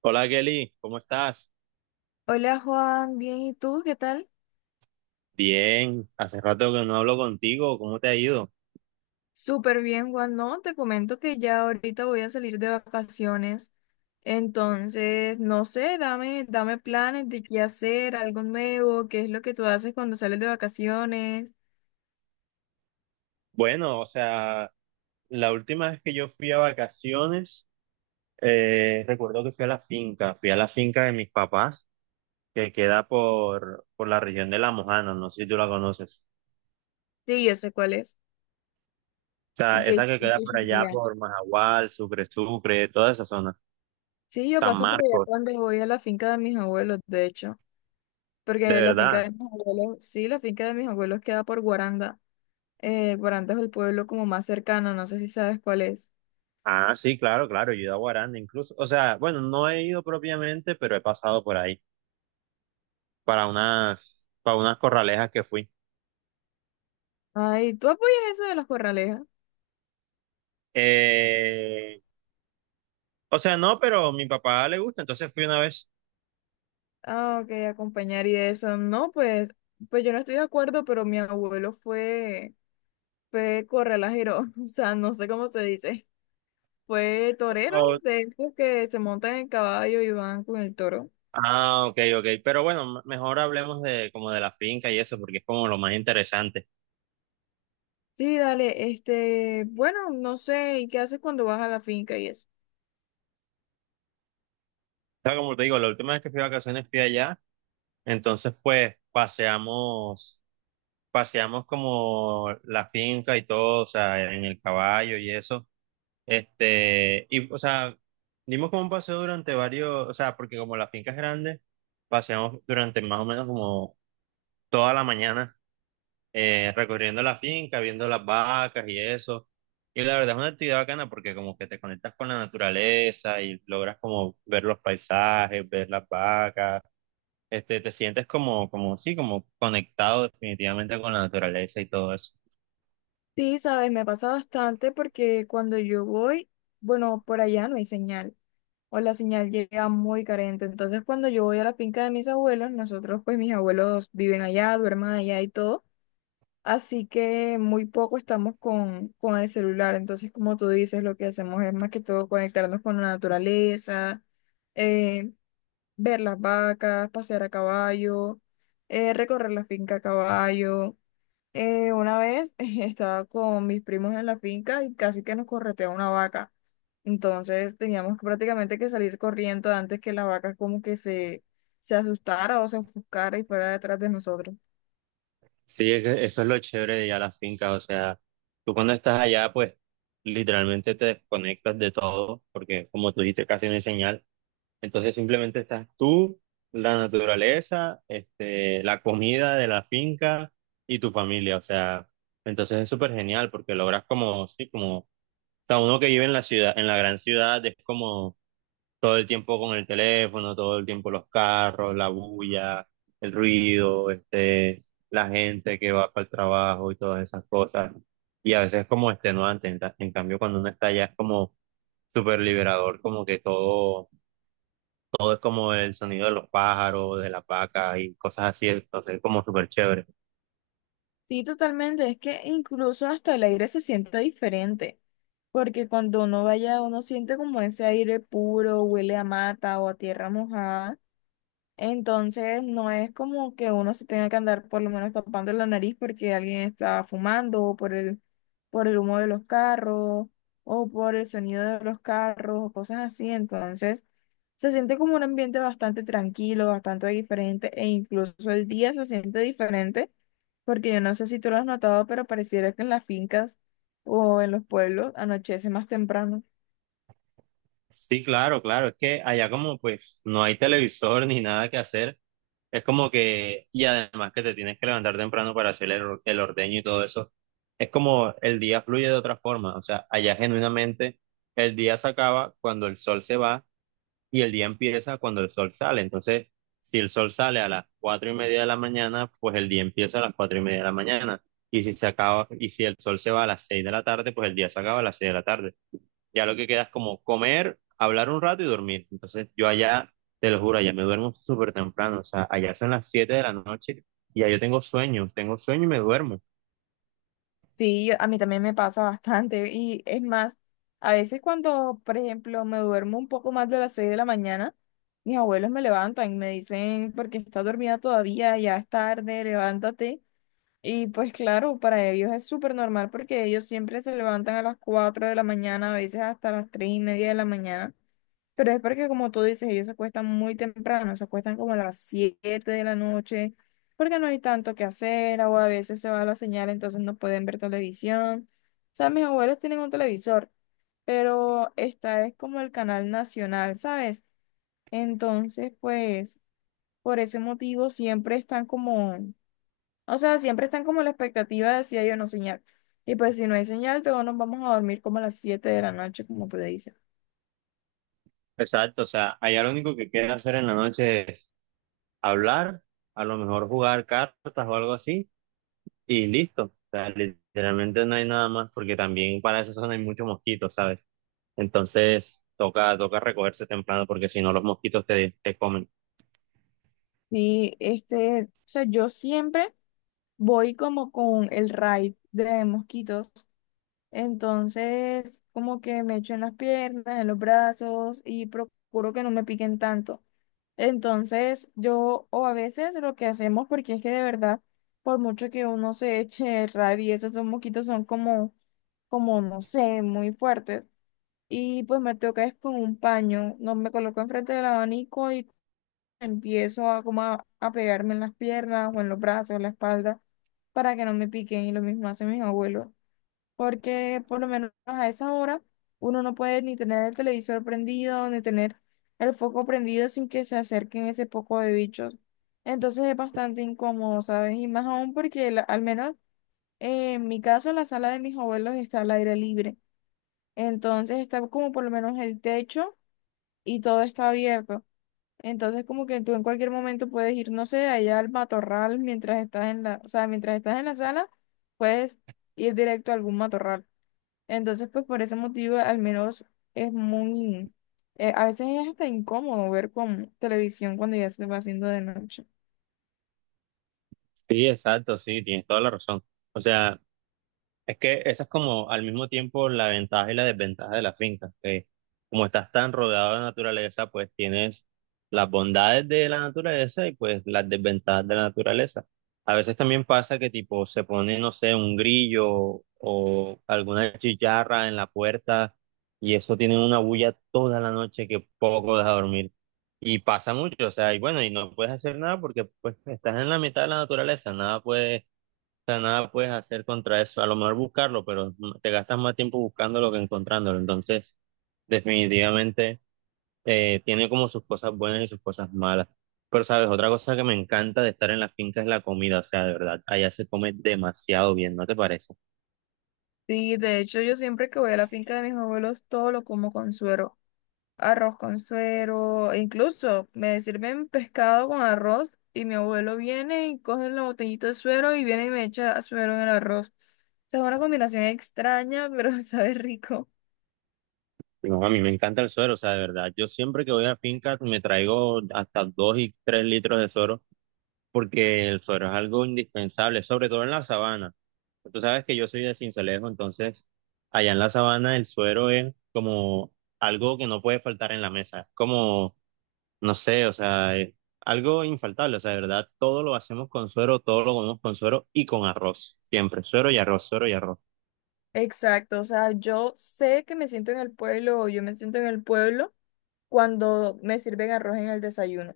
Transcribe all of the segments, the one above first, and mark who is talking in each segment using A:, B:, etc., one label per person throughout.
A: Hola Kelly, ¿cómo estás?
B: Hola Juan, bien, ¿y tú qué tal?
A: Bien, hace rato que no hablo contigo, ¿cómo te ha ido?
B: Súper bien, Juan. No, te comento que ya ahorita voy a salir de vacaciones. Entonces, no sé, dame planes de qué hacer, algo nuevo, qué es lo que tú haces cuando sales de vacaciones.
A: Bueno, o sea, la última vez que yo fui a vacaciones, recuerdo que fui a la finca, fui a la finca de mis papás, que queda por la región de La Mojana, no sé si tú la conoces.
B: Sí, yo sé cuál es.
A: O sea, esa que
B: Y
A: queda
B: qué
A: por
B: hiciste
A: allá
B: allá?
A: por Majagual, Sucre, toda esa zona,
B: Sí, yo
A: San
B: paso por allá
A: Marcos,
B: cuando voy a la finca de mis abuelos, de hecho.
A: de
B: Porque la finca
A: verdad.
B: de mis abuelos, sí, la finca de mis abuelos queda por Guaranda. Guaranda es el pueblo como más cercano, no sé si sabes cuál es.
A: Ah, sí, claro, claro, yo he ido a Guaranda incluso. O sea, bueno, no he ido propiamente, pero he pasado por ahí. Para unas corralejas que fui.
B: Ay, ¿tú apoyas eso de las corralejas?
A: Eh, o sea, no, pero a mi papá le gusta, entonces fui una vez.
B: Ah, ok, acompañar y eso. No, pues, pues yo no estoy de acuerdo, pero mi abuelo fue, fue corralajero, o sea, no sé cómo se dice. Fue torero,
A: Oh,
B: de esos que se montan en caballo y van con el toro.
A: ah, ok, ok. Pero bueno, mejor hablemos de como de la finca y eso, porque es como lo más interesante.
B: Sí, dale, este, bueno, no sé, ¿y qué haces cuando vas a la finca y eso?
A: O sea, como te digo, la última vez que fui de vacaciones fui allá, entonces pues paseamos, paseamos como la finca y todo, o sea, en el caballo y eso. Este, y, o sea, dimos como un paseo durante varios, o sea, porque como la finca es grande, paseamos durante más o menos como toda la mañana, recorriendo la finca, viendo las vacas y eso. Y la verdad es una actividad bacana porque como que te conectas con la naturaleza y logras como ver los paisajes, ver las vacas, este, te sientes como, sí, como conectado definitivamente con la naturaleza y todo eso.
B: Sí, sabes, me pasa bastante porque cuando yo voy, bueno, por allá no hay señal. O la señal llega muy carente. Entonces, cuando yo voy a la finca de mis abuelos, nosotros, pues mis abuelos viven allá, duermen allá y todo, así que muy poco estamos con el celular. Entonces, como tú dices, lo que hacemos es más que todo conectarnos con la naturaleza, eh, ver las vacas, pasear a caballo, recorrer la finca a caballo. Una vez estaba con mis primos en la finca y casi que nos corretea una vaca. Entonces teníamos que prácticamente que salir corriendo antes que la vaca como que se asustara o se ofuscara y fuera detrás de nosotros.
A: Sí, es que eso es lo chévere de ir a la finca, o sea, tú cuando estás allá, pues literalmente te desconectas de todo, porque como tú dijiste, casi no hay señal, entonces simplemente estás tú, la naturaleza, este, la comida de la finca y tu familia, o sea, entonces es súper genial porque logras como, sí, como, o sea, uno que vive en la ciudad, en la gran ciudad, es como todo el tiempo con el teléfono, todo el tiempo los carros, la bulla, el ruido, este, la gente que va para el trabajo y todas esas cosas. Y a veces es como extenuante, en cambio cuando uno está allá es como súper liberador, como que todo, todo es como el sonido de los pájaros, de la vaca y cosas así, entonces es como súper chévere.
B: Sí, totalmente. Es que incluso hasta el aire se siente diferente, porque cuando uno vaya, uno siente como ese aire puro, huele a mata o a tierra mojada. Entonces, no es como que uno se tenga que andar por lo menos tapando la nariz porque alguien está fumando o por el humo de los carros o por el sonido de los carros o cosas así. Entonces, se siente como un ambiente bastante tranquilo, bastante diferente e incluso el día se siente diferente porque yo no sé si tú lo has notado, pero pareciera que en las fincas o en los pueblos anochece más temprano.
A: Sí, claro, claro, es que allá como pues no hay televisor ni nada que hacer. Es como que, y además que te tienes que levantar temprano para hacer el ordeño y todo eso, es como el día fluye de otra forma, o sea, allá genuinamente el día se acaba cuando el sol se va y el día empieza cuando el sol sale. Entonces, si el sol sale a las 4:30 de la mañana, pues el día empieza a las 4:30 de la mañana. Y si se acaba, y si el sol se va a las 6 de la tarde, pues el día se acaba a las 6 de la tarde, ya lo que queda es como comer, hablar un rato y dormir. Entonces yo allá, te lo juro, allá me duermo súper temprano, o sea, allá son las 7 de la noche y ya yo tengo sueño y me duermo.
B: Sí, a mí también me pasa bastante y es más, a veces cuando, por ejemplo, me duermo un poco más de las 6 de la mañana, mis abuelos me levantan y me dicen, porque estás dormida todavía, ya es tarde, levántate. Y pues claro, para ellos es súper normal porque ellos siempre se levantan a las 4 de la mañana, a veces hasta las 3:30 de la mañana. Pero es porque, como tú dices, ellos se acuestan muy temprano, se acuestan como a las 7 de la noche, porque no hay tanto que hacer, o a veces se va la señal, entonces no pueden ver televisión. O sea, mis abuelos tienen un televisor, pero esta es como el canal nacional, ¿sabes? Entonces, pues, por ese motivo siempre están como, o sea, siempre están como la expectativa de si hay o no señal. Y pues, si no hay señal, todos nos vamos a dormir como a las 7 de la noche, como te dicen.
A: Exacto, o sea, allá lo único que queda hacer en la noche es hablar, a lo mejor jugar cartas o algo así y listo. O sea, literalmente no hay nada más porque también para esa zona hay muchos mosquitos, ¿sabes? Entonces toca recogerse temprano porque si no los mosquitos te comen.
B: Sí, este, o sea, yo siempre. Voy como con el raid de mosquitos. Entonces, como que me echo en las piernas, en los brazos y procuro que no me piquen tanto. Entonces, yo, o a veces lo que hacemos, porque es que de verdad, por mucho que uno se eche el raid y esos son mosquitos son como, como, no sé, muy fuertes. Y pues me toca es con un paño, no me coloco enfrente del abanico y empiezo a a pegarme en las piernas o en los brazos, en la espalda, para que no me piquen y lo mismo hacen mis abuelos, porque por lo menos a esa hora uno no puede ni tener el televisor prendido, ni tener el foco prendido sin que se acerquen ese poco de bichos. Entonces es bastante incómodo, ¿sabes? Y más aún porque al menos en mi caso la sala de mis abuelos está al aire libre, entonces está como por lo menos el techo y todo está abierto. Entonces, como que tú en cualquier momento puedes ir, no sé, allá al matorral mientras estás en la, o sea, mientras estás en la sala, puedes ir directo a algún matorral. Entonces, pues por ese motivo, al menos es muy, a veces es hasta incómodo ver con televisión cuando ya se va haciendo de noche.
A: Sí, exacto, sí, tienes toda la razón. O sea, es que esa es como al mismo tiempo la ventaja y la desventaja de la finca, que como estás tan rodeado de naturaleza, pues tienes las bondades de la naturaleza y pues las desventajas de la naturaleza. A veces también pasa que tipo se pone, no sé, un grillo o alguna chicharra en la puerta y eso tiene una bulla toda la noche que poco deja dormir. Y pasa mucho, o sea, y bueno, y no puedes hacer nada porque pues estás en la mitad de la naturaleza, nada puedes hacer contra eso. A lo mejor buscarlo, pero te gastas más tiempo buscándolo que encontrándolo. Entonces, definitivamente tiene como sus cosas buenas y sus cosas malas. Pero, ¿sabes? Otra cosa que me encanta de estar en la finca es la comida. O sea, de verdad, allá se come demasiado bien, ¿no te parece?
B: Sí, de hecho yo siempre que voy a la finca de mis abuelos todo lo como con suero. Arroz con suero, e incluso me sirven pescado con arroz y mi abuelo viene y coge la botellita de suero y viene y me echa suero en el arroz. O sea, es una combinación extraña, pero sabe rico.
A: Digo, a mí me encanta el suero, o sea, de verdad. Yo siempre que voy a finca me traigo hasta 2 y 3 litros de suero porque el suero es algo indispensable, sobre todo en la sabana. Tú sabes que yo soy de Sincelejo, entonces allá en la sabana el suero es como algo que no puede faltar en la mesa. Es como, no sé, o sea, es algo infaltable, o sea, de verdad, todo lo hacemos con suero, todo lo comemos con suero y con arroz, siempre, suero y arroz, suero y arroz.
B: Exacto, o sea, yo sé que me siento en el pueblo o yo me siento en el pueblo cuando me sirven arroz en el desayuno.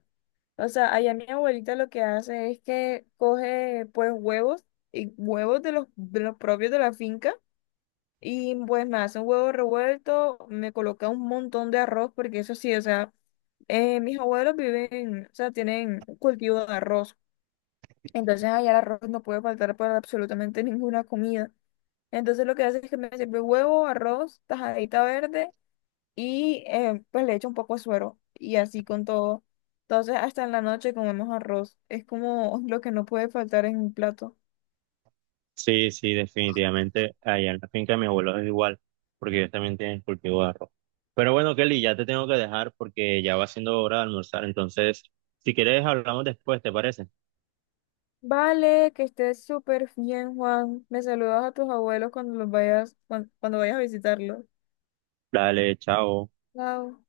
B: O sea, allá mi abuelita lo que hace es que coge pues huevos y huevos de los propios de la finca. Y pues me hace un huevo revuelto, me coloca un montón de arroz, porque eso sí, o sea, mis abuelos viven, o sea, tienen un cultivo de arroz. Entonces allá el arroz no puede faltar para absolutamente ninguna comida. Entonces lo que hace es que me sirve huevo, arroz, tajadita verde y pues le echo un poco de suero y así con todo. Entonces hasta en la noche comemos arroz. Es como lo que no puede faltar en un plato.
A: Sí, sí, definitivamente. Allá en la finca de mi abuelo es igual, porque ellos también tienen cultivo de arroz. Pero bueno, Kelly, ya te tengo que dejar porque ya va siendo hora de almorzar. Entonces, si quieres, hablamos después, ¿te parece?
B: Vale, que estés súper bien, Juan. Me saludas a tus abuelos cuando los vayas, cuando vayas a visitarlos.
A: Dale, chao.
B: Chao.